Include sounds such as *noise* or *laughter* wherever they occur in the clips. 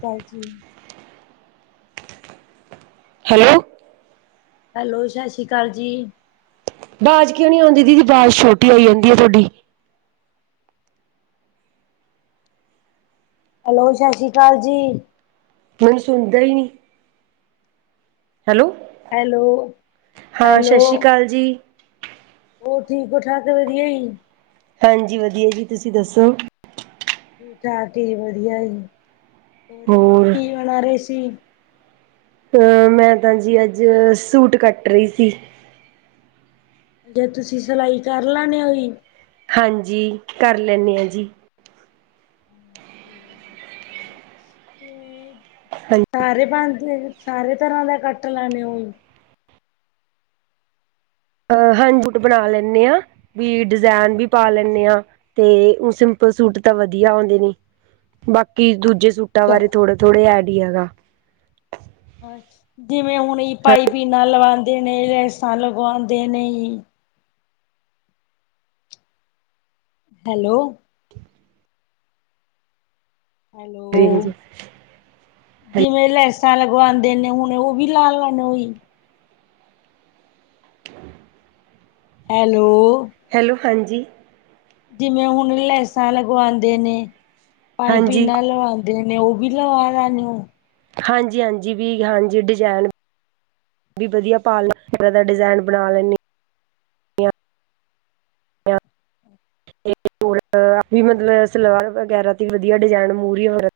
ਚਲ ਠੀਕ hello hello, ਸਸੀਕਾਲ ਜੀ। ਆਵਾਜ਼ ਕਿਉਂ ਨੀ ਆਉਂਦੀ ਦੀਦੀ ਆਵਾਜ਼ ਛੋਟੀ ਹੋਈ ਜਾਂਦੀ ਆ ਤੁਹਾਡੀ ਹੈਲੋ, ਸਸੀਕਾਲ ਜੀ। ਮੈਨੂੰ ਸੁਣਦਾ ਈ ਨੀ। ਹੈਲੋ, ਹੈਲੋ, ਹਾਂ ਸਸੀਕਾਲ ਜੀ। ਉਹ ਠੀਕ-ਠਾਕ ਵਧੀਆ ਈ। ਹਾਂਜੀ, ਵਧੀਆ ਜੀ ਤੁਸੀਂ ਦੱਸੋ। ਠੀਕ ਠਾਕ ਵਧੀਆ ਜੀ ਹੋਰ ਕੀ ਬਣਾ ਰਹੇ ਸੀ ਅ ਮੈਂ ਤਾਂ ਜੀ ਅੱਜ ਸੂਟ ਕੱਟ ਰਹੀ ਸੀ ਜੇ ਤੁਸੀਂ ਸਿਲਾਈ ਕਰ ਲੈਣੇ ਹੋ ਜੀ ਹਾਂਜੀ ਕਰ ਲੇਣੇ ਜੀ ਹਮ ਵੇਂ ਹਾਂਜੀ ਸਾਰੇ ਬ ਸਾਰੇ ਤਰ੍ਹਾਂ ਦਾ ਕੱਟ ਲਾਣੇ ਹੋ ਅ ਹਾਂਜੀ ਬਣਾ ਲੇਣੀ ਹਾਂ ਵੀ ਡਿਜ਼ਾਇਨ ਵੀ ਪਾ ਲੇਣੇ ਆ ਤੇ ਸਿੰਪਲ ਸੂਟ ਤਾਂ ਵਧੀਆ ਆਉਂਦੇ ਨੇ ਬਾਕੀ ਦੂਜੇ ਸੂਟਾਂ ਅੱਛਾ, ਬਾਰੇ ਥੋੜੇ ਥੋੜੇ ਐਡੀਆ ਜਿਵੇਂ ਹੁਣ ਪਾਈਪਿਗ ਲਵਾਉਂਦੇ ਨੇ ਲਸੈ ਲਗਵਾਉਂਦੇ ਨੇ ਹੈਲੋ ਜੀ ਹੈਲੋ। ਜਿਵੇਂ ਲੈਸਾਂ ਲਗਵਾਉਂਦੇ ਨੇ ਹੁਣ ਉਹ ਵੀ ਲਾ ਲੈਣੇ ਹੋ ਜੀ ਹੈਲੋ ਹੈਲੋ ਹਾਂਜੀ ਜਿਵੇਂ ਹੁਣ ਲੈਸਾਂ ਲਗਵਾਉਂਦੇ ਨੇ ਪਾਈਪਿੰਗ ਹਾਂਜੀ ਲਵਾਉਂਦੇ ਦੇ ਨੇ ਉਹ ਵੀ ਲਵਾ ਲੈਣੇ ਓ ਹਾਂਜੀ ਹਾਂਜੀ ਵੀ ਹਾਂਜੀ ਡਿਜ਼ਾਇਨ ਵੀ ਵਦੀਆ ਪਾਲ *unintelligible* ਦਾ ਡਿਜ਼ਾਇਨ ਬਣਾ ਲੈਨੀ *unintelligible* ਮਤਲਬ ਸਲਵਾਰ ਵਗੈਰਾ ਤੇ ਵਧੀਆ ਡਿਜ਼ਾਇਨ ਮੂਹਰੀ ਹੋਰ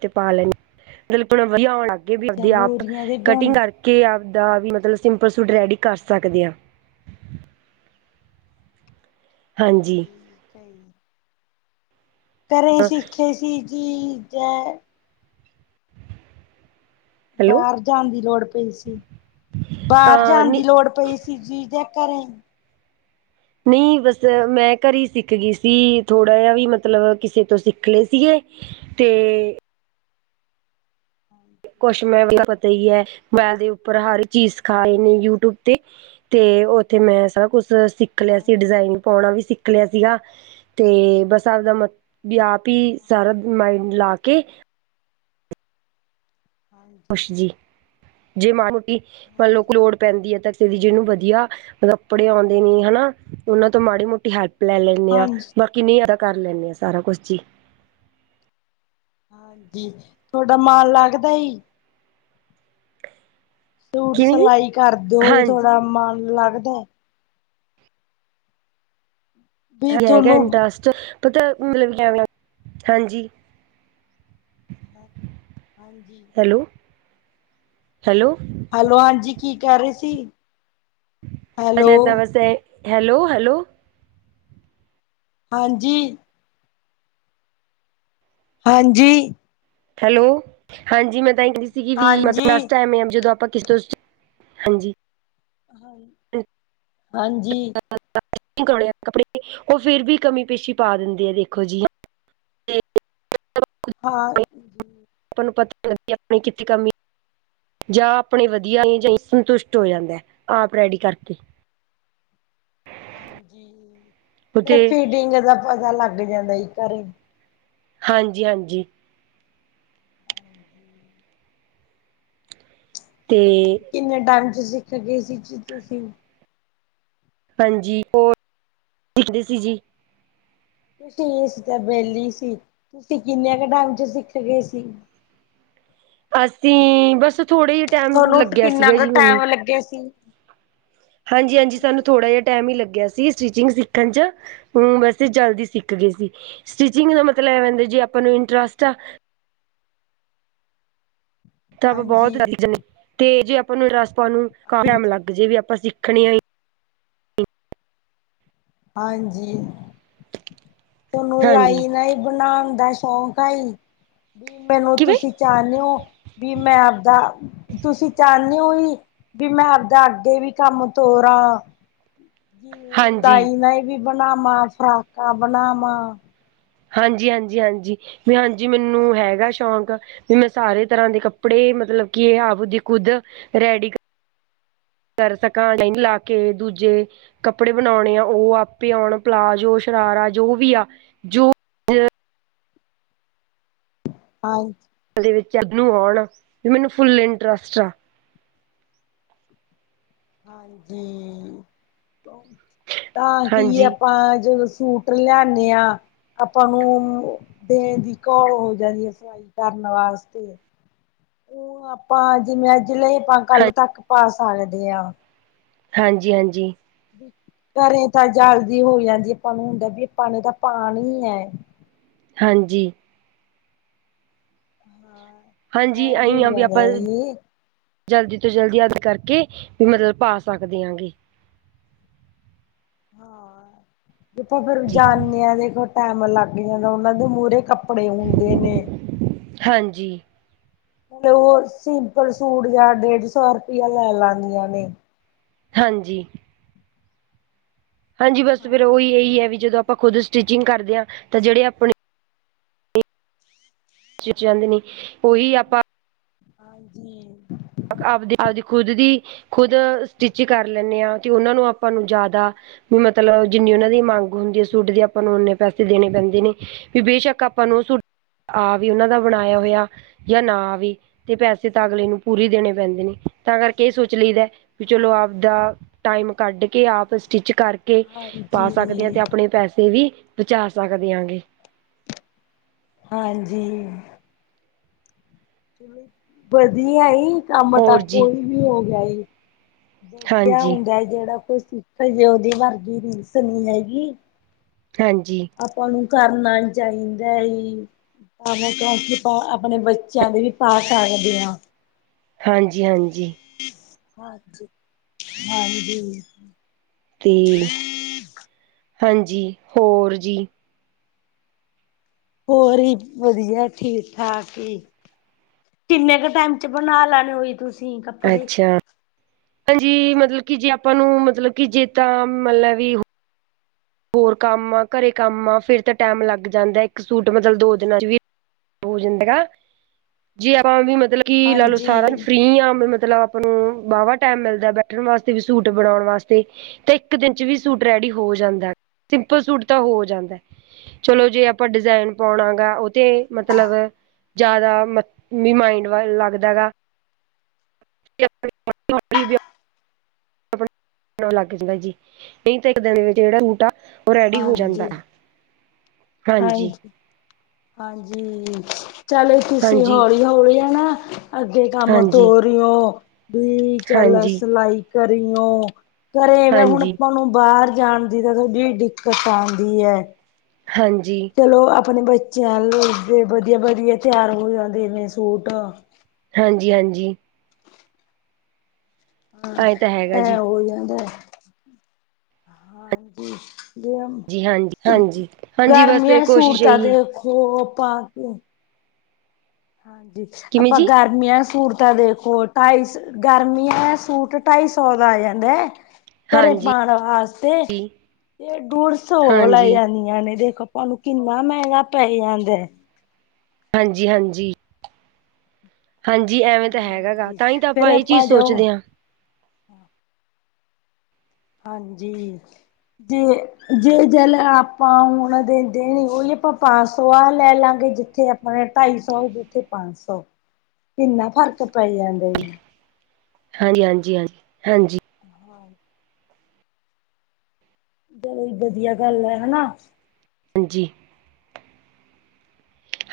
ਤੇ ਪਾ ਲੈ *unintelligible* ਆਉਣ ਲੱਗਗੇ ਵੀ ਅੱਛਾ ਆਪਦੇ ਆਪ ਮੋਰੀਆਂ ਦੇ ਬਣ ਕਟਿੰਗ ਕਰ ਕੇ ਆਪਦਾ ਵੀ ਮਤਲਬ ਸਿੰਪਲ ਸੂਟ ਰੈਡੀ ਕਰ ਸਕਦੇ ਆ। ਹਾਂਜੀ *unintelligible* ਘਰੇ ਸਿੱਖੇ ਸੀ ਜੀ, ਜੈ ਹੈਲੋ ਬਾਰ ਜਾਨਾ ਦੀ ਲੋੜ ਪਈ ਸੀ, ਬਾਹਰ ਅ ਜਾਨਾ ਦੀ ਨੀ ਲੋੜ ਪਈ ਸ ਸੀ ਜੇ ਘਰੇ ਨਈ ਬਸ ਮੈਂ ਘਰੀ ਸਿੱਖ ਗੀ ਸੀ ਥੋੜ੍ਹਾ ਜਯਾ ਵੀ ਮਤਲਬ ਕਿਸੇ ਤੋ ਸਿੱਖ ਲੇ ਸੀਗੇ। ਤੇ ਹਾਂਜੀ ਕੁਛ ਮੈ *unintelligible* ਪਤਾ ਈ ਐ ਮੋਬਾਇਲ ਦੇ ਉੱਪਰ ਹਰ ਚੀਜ਼ ਸਿਖਾ ਰੇ ਨੇ ਯੂਟਿਊਬ ਤੇ। ਤੇ ਓਥੇ ਮੈਂ ਸਬ ਕੁਛ ਸਿੱਖ ਸਿੱਖ ਲਿਆ ਸੀ, ਹਾਂਜੀ ਡਿਜ਼ਾਇਨ ਪਾਉਣਾ ਵੀ ਸਿੱਖ ਲਿਆ ਸੀਗਾ ਤੇ ਬਸ ਆਪਦਾ ਮ ਬੀ ਆਪ ਈ ਸਾਰਾ ਹਾਂਜੀ ਮਾਈਂਡ ਲਾ ਕੇ ਹਾਂਜੀ ਕੁਛ ਜੀ ਜੇ ਮਾੜੀ ਮੋਟੀ ਮਨ ਲੋ ਹਾਂਜੀ ਲੋੜ ਪੈਂਦੀ ਆ ਤਾਂ *unintelligible* ਦੀ ਜਿਨੂੰ ਵਦੀਆ ਕੱਪੜੇ ਆਉਂਦੇ ਨੇ ਹਨਾ ਓਨਾ ਤੋਂ ਮਾੜੀ ਮੋਟੀ ਹੈਲਪ ਲੈ ਲੈਨੇ ਆਂ, ਹਾਂਜੀ ਬਾਕੀ ਨਈ ਅਦਾ ਕਰ ਲੈਂਨੇ ਆ ਸਾਰਾ ਕੁਛ ਜੀ। ਜੀ ਥੌਡਾ ਮਨ ਲੱਗਦਾ ਜੀ? ਸੂਟ ਕਿਵੇਂ ਜੀ ਸਿਲਾਈ ਕਰਦੇ ਓ ਹਾਂਜੀ ਥੋਡਾ ਮਨ ਲੱਗਦੈ? ਵੀ ਐ ਹੈਗਾ ਤੁਹਾਨੂੰ ਇੰਟਸਟ ਪਤਾ ਐ ਮਤਲਬ *unintelligible* ਹਾਂਜੀ ਹਾਂਜੀ। Hello, hello. ਹੈਲੋ, ਹਾਂਜੀ ਕੀ ਕੈ ਰੇ ਸੀ? ਹੈਲੋ *unintelligible* ਵਾਸਤੇ ਹੈਲੋ, ਹੈਲੋ ਹਾਂਜੀ। ਹਾਂਜੀ। ਹੈਲੋ, ਹਾਂਜੀ ਮੈਂ ਤਾਂ ਆਈ ਕੈ ਰੀ ਸੀਗੀ ਵੀ ਮਤਲਬ ਹਾਂਜੀ ਲਾਸਟ ਟੇਮ *unintelligible* ਹਾਂਜੀ। ਹਾਂਜੀ। *unintelligible* ਕੱਪੜੇ ਓ ਫੇਰ ਵੀ ਕਮੀ ਪੇਸ਼ੀ ਪਾ ਦੇਂਦੇ ਐ ਦੇਖੋ ਜੀ। ਹਾਂ। ਆਪਾਂ ਨੂੰ ਪਤਾ *unintelligible* ਆਪਣੀ ਕਿੱਥੇ ਕਮੀ ਜਾਂ ਆਪਣੇ ਵਦੀਆ *unintelligible* ਸੰਤੁਸ਼ਟ ਹੋ ਜਾਂਦਾ ਐ ਆਪ ਰੈਡੀ ਕਰਕੇ। ਹਾਂਜੀ, ਨਈ ਉਤੇ ਫੀਡਿੰਗ ਦਾ ਪਤਾ ਲੱਗ ਜਾਂਦਾ ਜੀ ਘਰੇ ਹਾਂਜੀ-ਹਾਂਜੀ। ਹਾਂਜੀ। ਤੇ ਕਿੰਨੇ ਟਾਈਮ 'ਚ ਸਿੱਖ ਗਏ ਸੀ ਜੀ ਤੁਸੀਂ? ਹਾਂਜੀ *unintelligible* ਸਿੱਖਦੇ ਸੀ ਜੀ। ਤੁਸੀਂ ਇਸ ਤੇ ਵੇਲੀ ਸੀ ਤੁਸੀਂ ਕਿੰਨੇ ਕ ਟਾਈਮ 'ਚ ਸਿੱਖ ਗੇ ਸੀ? ਅਸੀਂ ਬਸ ਥੋੜ੍ਹੇ ਜੇ ਟਾਈਮ ਲੱਗਿਆ ਸੀਗਾ ਜੀ ਮੈਨੂੰ। ਲੱਗੇ ਸੀ। ਹਾਂਜੀ-ਹਾਂਜੀ ਹਾਂਜੀ ਸਾਨੂੰ ਥੋੜਾ ਜਾ ਟਾਈਮ ਈ ਲੱਗਿਆ ਸੀ ਸਟੀਚਿੰਗ ਸਿੱਖਣ 'ਚ ਹੂੰ, ਵੈਸੇ ਜਲਦੀ ਸਿੱਖ ਗੇ ਸੀ। ਸਟਿਚਿੰਗ ਦਾ ਮਤਲਬ ਇਹ ਵਾ ਜੇ ਆਪਾਂ ਨੂੰ ਇੰਟਰਸਟ ਆ। ਤਾਂ ਆਪਾਂ ਬਹੁਤ ਹਾਂਜੀ *unintelligible* ਤੇ ਜੇ ਆਪਾਂ ਨੂੰ ਇੰਟਰਸਟ ਪਾ *unintelligible* ਣ ਨੂੰ ਕਾਫੀ ਹਾਂਜੀ ਟਾਈਮ ਲੱਗ ਜੇ ਵੀ ਆਪਾਂ ਸਿੱਖਣੇ ਨੇ। ਹਾਂਜੀ। ਤੁਹਾਨੂੰ ਹਾਂਜੀ ਲਾਈਨਾ ਈ ਬਨਾਣ ਦਾ ਸ਼ੌਂਕ ਆਈ ਵੀ ਮੈਨੂੰ ਕਿਵੇਂ ਤੁਸੀਂ ਚਾਨਿਉ ਵੀ ਮੈਂ ਆਪਦਾ ਤੁਸੀਂ ਚਾਨਿਉ ਵੀ ਬੀ ਮੈਂ ਆਪਦਾ ਅੱਗੇ ਵੀ ਕੰਮ ਤੋਰਾਂ। ਜਿਵੇਂ ਹਾਂਜੀ। ਲਾਈਨਾ ਹੀ ਵੀ ਬਨਾਵਾਂ ਫਰਾਕਾਂ ਬਨਾਵਾਂ। ਹਾਂਜੀ ਹਾਂਜੀ ਹਾਂਜੀ ਵੀ ਹਾਂਜੀ ਮੈਨੂੰ ਹੈਗਾ ਸ਼ੌਕ। ਵੀ ਮੈਂ ਸਾਰੇ ਤਰ੍ਹਾਂ ਦੇ ਕੱਪੜੇ ਮਤਲਬ ਕਿ ਆਂਵਦੀ ਖੁੱਦ ਰੈਡੀ ਕਰ ਕਰ ਸਕਾਂ ਨਹੀਂ ਲਾ ਕੇ ਦੂਜੇ ਕੱਪੜੇ ਬਣਾਉਣੇ ਆ ਉਹ ਆਪੇ ਆਉਣ ਪਲਾਜ਼ੋ, ਸ਼ਰਾਰਾ ਜੋ ਵੀ ਆ ਜੋ ਹਾਂ ਜੀ। *unintelligible* ਦੇ ਵਿੱਚ ਇਹਨੂੰ ਆਉਣ ਮੈਨੂੰ ਫੁੱਲ ਇੰਟਰਸਟ ਆ। ਹਾਂਜੀ ਤਾਂ ਕੀ ਹਾਂਜੀ ਆਪਾਂ ਜਦੋਂ ਸੂਟ ਲਿਆਨੇ ਹਾਂ ਆਪਾਂ ਨੂੰ ਦੇਣ ਦੀ ਘੋਲ ਹੋ ਜਾਂਦੀ ਹੈ। ਕਰਨ ਵਾਸਤੇ। ਉਹ ਆਪਾਂ ਜਿਵੇਂ ਅੱਜ ਲਏ ਆਪਾਂ ਹਾਂ ਕੱਲ ਤੱਕ ਪਾ ਸਾਕਦੇ ਆ। ਹਾਂਜੀ ਹਾਂਜੀ। ਘਰੇ ਤਾਂ ਜਾਲਦੀ ਹੋਈ ਜਾਂਦੀ ਅਪਾਂ ਨੂੰ ਹੁੰਦਾ ਵੀ ਆਪਾਂ ਨੇ ਤਾਂ ਪਾਣੀ ਏ। ਹਾਂਜੀ। ਹਾਂ ਹਾਂਜੀ ਐ ਅਹੀ ਵੀ ਹੋ ਆ ਬੀ ਜਾਂਦਾ ਆਪਾਂ ਇਹ ਜਲਦੀ ਤੋਂ ਜਲਦੀ ਅੱਦ ਕਰਕੇ ਵੀ ਮਤਲਬ ਪਾ ਸਕਦੇ ਆਂ ਗੇ। ਹਾ ਆਪਾ ਫਿਰ ਜੀ ਜਾਨੇ ਆ ਦੇਖੋ ਟੈਮ ਲੱਗ ਜਾਂਦਾ ਹੁੰਦਾ ਨਾਂ ਮੂਹਰੇ ਕੱਪੜੇ ਹੁੰਦੇ ਨੇ ਹਾਂਜੀ। ਉਹ ਸਿੰਪਲ ਸੂਟ ਜਾਂ ਡੇਢ ਸੌ ਰਪਿਆ ਲੈ ਲੈਦਿਆਂ ਨੇ। ਹਾਂਜੀ। ਹਾਂਜੀ ਬਸ ਫੇਰ ਉਹੀ ਹਾਂਜੀ ਇਹੀ ਹੈ ਵੀ ਹਾਂਜੀ ਜਦੋਂ ਆਪਾਂ ਖੁਦ ਸਟਿਚਿੰਗ ਕਰਦੇ ਆ ਤਾਂ ਜਿਹੜੇ ਆਪਣੇ ਸਚਿਅੰਗ ਨੇ ਉਹੀ ਆਪਾਂ *unintelligible* ਹਾਂਜੀ। ਆਪਦੀ ਆਪਦੀ ਖੁਦ ਦੀ ਖੁਦ ਸਟਿਚ ਕਰ ਲੈਂਨੇ ਆ ਤੇ ਉਹਨਾਂ ਨੂੰ ਆਪਾਂ ਨੂੰ ਜੈਦਾ ਵੀ ਮਤਲਬ ਜਿੰਨੀ ਉਹਨਾਂ ਦੀ ਮੰਗ ਹੁੰਦੀ ਹੈ ਸੂਟ ਦੀ ਆਪਾਂ ਨੂੰ ਓਨੇ ਪੈਸੇ ਦੇਣੇ ਪੈਂਦੇ ਨੇ। ਫਿਰ ਬੇਸ਼ੱਕ ਆਪਾਂ ਨੂੰ ੳਹ ਸੂ ਆਵੇ ਉਹਨਾਂ ਦਾ ਬਣਾਇਆ ਹੋਇਆ ਯਾ ਨਾ ਆਵੇ ਤੇ ਪੈਸੇ ਤਾਂ ਅਗਲੇ ਨੂੰ ਪੂਰੇ ਦੇਣੇ ਪੈਂਦੇ ਨੇ ਤਾਂ ਕਰਕੇ ਇਹ ਸੋਚ ਲਈਦਾ ਵੀ ਹਾਂ ਚਲੋ ਆਪਦਾ ਟਾਈਮ ਕੱਢ ਕੇ ਆਪ ਸਟਿੱਚ ਕਰਕੇ ਪਾ ਸਕਦੇ ਆ ਹਾਂਜੀ ਤੇ ਆਪਣੇ ਪੈਸੇ ਵੀ ਬਚਾ ਸਕਦੇ ਆ ਗੇ। ਹਾਂਜੀ। ਵਧੀਆ ਈ ਕੰਮ ਤਾਂ ਹੋਰ ਜੀ ਕੋਈ ਵੀ ਹੋ ਗਿਆ ਈ। ਵਧੀਆ ਹਾਂਜੀ ਹੁੰਦਾ ਜਿਹੜਾ ਕੋਈ ਸਿੱਖ ਜੇ ਉਹਦੀ ਵਰਗੀ ਰੀਸ ਨਹੀਂ ਹੈਗੀ। ਹਾਂਜੀ। ਆਪਾਂ ਨੂੰ ਕਰਨਾ ਚਾਹੀਦਾ ਈ ਭਾਵੇ ਕਿਉਂਕਿ ਆਪ ਆਪਣੇ ਬ ਬੱਚੇਆਂ ਦੇ ਵੀ ਪਾ ਸਾਕਦੇ ਆ ਹਾਂਜੀ-ਹਾਂਜੀ। ਹਾਂਜੀ। ਤੇ, ਹਾਂਜੀ ਹੋਰ ਜੀ। ਹੋਰ ਵੀ ਵਧੀਆ ਠੀਕ ਠਾਕ ਈ ਕਿੰਨੇ ਕੁ ਟਾਈਮ ਚ ਬਣਾ ਲੈਣੇ ਓ ਤੁਸੀਂ ਕੱਪੜੇ ਅੱਛਾ। ਹਾਂਜੀ, ਮਤਲਬ ਕੀ ਜੇ ਆਪਾਂ ਨੂੰ ਮਤਲਬ ਕਿ ਜੇ ਤਾਂ ਮੰਨਲਾ ਵੀ ਹੋਰ ਕੰਮ ਆ, ਘਰੇ ਕੰਮ ਆ ਫਿਰ ਤਾ ਟੈਮ ਲੱਗ ਜਾਂਦਾ ਇੱਕ ਸੂਟ ਮਤਲਬ ਦੋ ਦਿਨਾਂ ਚ ਵੀ ਹੋ ਜਾਂਦਾ ਗਾ ਜੇ ਆਪਾਂ ਵੀ ਮਤਲਬ ਕੀ ਲਾ ਲਓ ਸਾਰਾ ਦਿਨ ਨੂੰ ਹਾਂਜੀ, ਫਰੀ ਆ ਮਤਲਬ ਆਪ ਨੂੰ ਵਾਹਵਾ ਟੈਮ ਮਿਲਦਾ ਬੈਠਣ ਵਾਸਤੇ ਵੀ ਸੂਟ ਬਣਾਉਣ ਵਾਸਤੇ ਤੇ ਇੱਕ ਦਿਨ ਚ ਵੀ ਸੂਟ ਰੈਡੀ ਹੋ ਜਾਂਦਾ। ਸਿੰਪਲ ਸੂਟ ਤਾਂ ਹੋ ਜਾਂਦਾ ਚਲੋ ਜੇ ਆਪਾਂ ਡਿਜ਼ਾਇਨ ਪਾਉਣਾ ਓਹ ਤੇ ਮਤਲਬ ਜਾਦਾ ਮੱ ਵੀ ਮਾਇੰਡ ਵ ਲੱਗਦਾ ਗਾ ਲੱਗ ਜਾਂਦਾ ਜੀ ਨਹੀਂ ਇੱਕ ਦਿਨ ਵਿੱਚ ਜੇੜਾ ਸੂਟ ਆ ਓਹ ਰੈਡੀ ਹੋ ਜਾਂਦਾ ਹਾਂਜੀ, ਹੈ। ਹਾਂਜੀ, ਹਾਂਜੀ ਚਲੋ ਤੁਸੀਂ ਹਾਂਜੀ ਹੌਲੀ ਹੌਲੀ ਅ ਨਾ ਅੱਗੇ ਕੰਮ ਹਾਂਜੀ ਤੋਰੇਓ ਵੀ ਚੱਲ ਹਾਂਜੀ ਸਿਲਾਈ ਕਰੀਯੋਂ। ਘਰੇ ਮੈਂ ਹੁਣ ਹਾਂਜੀ ਆਪਾਂ ਨੂੰ ਬਾਹਰ ਜਾਣ ਦੀ ਤਾਂ ਥੋਡੀ ਜੀ ਦਿੱਕਤ ਆਉਂਦੀ ਹੈ। ਹਾਂਜੀ। ਚਲੋ, ਆਪਣੇ ਬੱਚਿਆਂ ਦੇ ਵਧੀਆ -ਵਧੀਆ ਤਿਆਰ ਹੋ ਜਾਂਦੇ ਇੰਨੇ ਸੂਟ ਹਾਂਜੀ-ਹਾਂਜੀ ਹਾਂ ਐ ਤਾਂ ਹੈਗਾ ਇਹ ਜੀ ਹੋ ਜਾਂਦਾ, ਹਾਂਜੀ। ਜੀ ਹਾਂਜੀ ਜ ਹਾਂਜੀ ਹਾਂਜੀ ਬਸ ਗਰਮੀਆਂ ਚ ਸੂਟ ਕੋਸ਼ਿਸ਼ ਤਾ ਇਹੀ ਦੇਖੋ ਪਾ ਕੇ ਹਾਂਜੀ, ਕਿਵੇਂ ਆਪਾਂ ਜੀ ਗਰਮੀਆਂ ਸੂਟ ਤਾਂ ਦੇਖੋ ਢਾਈ ਗਰਮੀਆਂ ਦਾ ਸੂਟ ਟਾਈ ਸੌ ਦਾ ਆ ਜਾਂਦਾ ਐ- ਘਰੇ ਹਾਂਜੀ ਪਾਨ ਵਾਸਤੇ ਹਾਂਜੀ ਤੇ ਡੂੜ ਸੋ ਲੈ ਹਾਂਜੀ ਜਾਂਦੀ। ਪੈਨੇ ਦੇਖੋ ਤੁਹਾਨੂੰ ਕਿੰਨਾ ਮਹਿੰਗਾ ਪੈ ਜਾਂਦਾ। ਹਾਂਜੀ- ਹਾਂਜੀ ਹਾਂਜੀ, ਐਵੇਂ ਤਾਂ ਹੈਗਾ ਗਾ ਹਾਂਜੀ ਤਾਂ ਹੀ ਤਾਂ ਫੇਰ ਆਪਾਂ ਇਹ ਚੀਜ਼ ਜਾਓ ਸੋਚਦੇ ਆ। ਹਾਂਜੀ ਜੇ ਜੇ ਜਲ ਆਪਾ ਹੁਨ ਦਿੰਦੇ ਨਈ ਓਇਓ ਆਪਾਂ ਪੰਜ ਸੌ ਲੈ ਲਾਗੇ ਜਿੱਥੇ ਨਾਲੇ ਢਾਈ-ਸੌ ਕਿੱਥੇ ਪੰਜ-ਸੌ ਕਿੰਨਾ ਫ਼ਰਕ ਪੈ ਜਾਂਦਾ ਜ ਹਾਂਜੀ -ਹਾਂਜੀ- ਹਾਂਜੀ, ਹਾਂਜੀ। *inaudible* ਦੋ ਵਧੀਆ ਗੱਲ ਹੈ ਨਾ ਹਾਂਜੀ।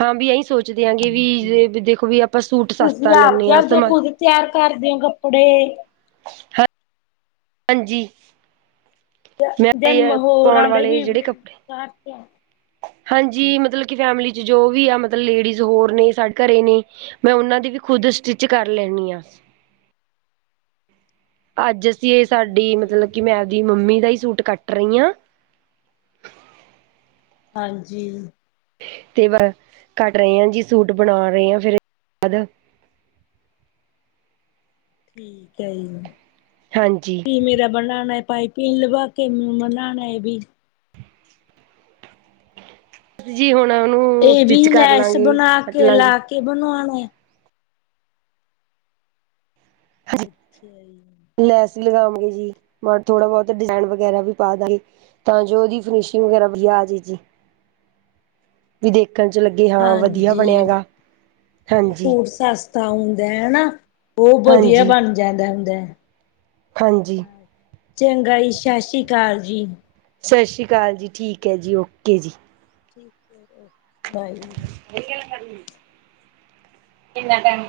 ਹਾਂ ਵੀ ਇਹੀਂ ਸੋਚਦੇ ਆ ਗੇ ਹਾਂਜੀ ਵੀ ਦੇਖੋ ਵੀ ਆਪਾਂ ਸੂਟ ਤੁਸੀਂ ਸਸਤਾ ਲੈਂਦੇ ਆਪਦੇ ਹਾਂ ਆਪਦੇ ਸਮਾ ਖੁਦ ਤਿਆਰ ਕਰਦੇ ਆ ਕੱਪੜੇ ਹ ਹਾਂਜੀ ਮੈਂ ਦੇ ਪਾਉਣ ਮਹੋਰਾਂ ਦੇ ਵਾਲੇ ਵੀ ਜੇੜੇ ਕਪੜੇ ਤਿਆਰ? ਹਾਂਜੀ ਮਤਲਬ ਕਿ ਫੈਮਿਲੀ ਚ ਜੋ ਵੀ ਆ ਮਤਲਬ ਲੇਡੀਜ਼ ਹੋਰ ਨੇ ਸਾਡੇ, ਘਰ ਨੇ ਮੈਂ ਓਨਾਂ ਦੀ ਵੀ ਖੁਦ ਸਟਿੱਚ ਕਰ ਲੈਨੀ ਆ। ਅੱਜ ਅਸੀਂ ਇਹ ਸਾਡੀ ਹਾਂਜੀ। ਮਤਲਬ ਕਿ ਮੈਂ ਆਪਦੀ ਮੰਮੀ ਦਾ ਹੀ ਸੂਟ ਕੱਟ ਰਹੀ ਆ। ਹਾਂਜੀ ਤੇ ਕੱਟ ਰਹੇ ਆ ਜੀ। ਸੂਟ ਬਨਾ ਰਹੇ ਆ ਫਿਰ ਬਾਦ ਠੀਕ ਐ ਜੀ। ਹਾਂਜੀ ਕਿਵੇ ਦਾ ਬਣਾਣਾ ਏ ਪਾਈਪਿੰਨ ਲਵਾ ਕੇ ਮਣਾਣਾ ਐ ਵੀ ਜੀ ਹੋਣ ਉਹਨੂੰ ਏ ਵੀ ਸਟਿਚ ਕਰ ਲੈਸ ਲਾਂਗੇ ਬਣਾ ਕੱਟ ਕੇ ਲਾਂਗੇ ਲਾ ਕੇ ਬਨੋਨਾ ਏ। ਅੱਛਾ ਜੀ। ਸੀਂ ਲਗਾਵਾਂਗੇ ਜੀ ਪਰ ਥੋੜਾ ਬੋਤ ਡਿਜ਼ੇਨ ਵਗੈਰਾ ਵੀ ਪਾ ਦੇਨ। ਤਾਂ ਜੋ ਓਦੀ ਫਿਨਿਸ਼ਿੰਗ ਵਗੈਰਾ ਵਧੀਆ ਆਜੇ ਜੀ। ਵੀ ਦੇਖਣ ਚ ਲੱਗੇ ਹਾਂ ਵਧੀਆ ਹਾਂਜੀ ਬਣਿਆ ਗਾ ਹਾਂਜੀ। ਤਾਂ ਹੁੰਂਦਾ ਹਨਾ। ਓ ਵਧੀਆ ਹਾਂਜੀ ਬਣ ਜਾਂਦਾ ਹੁੰਦਾ। ਹਾਂਜੀ ਚੰਗਾ ਜੀ ਸ਼ਸ਼ ਸੀ ਕਾਲ ਜੀ। ਸਸ ਸ਼੍ਰੀ ਕਾਲ ਜੀ ਠੀਕ ਹੈ ਜੀ ਓਕੇ ਜੀ। *inaudible* ਨਈ ਗੱਲ ਕਰਨੀ? ਕਿੰਨਾ ਟਾਈਮ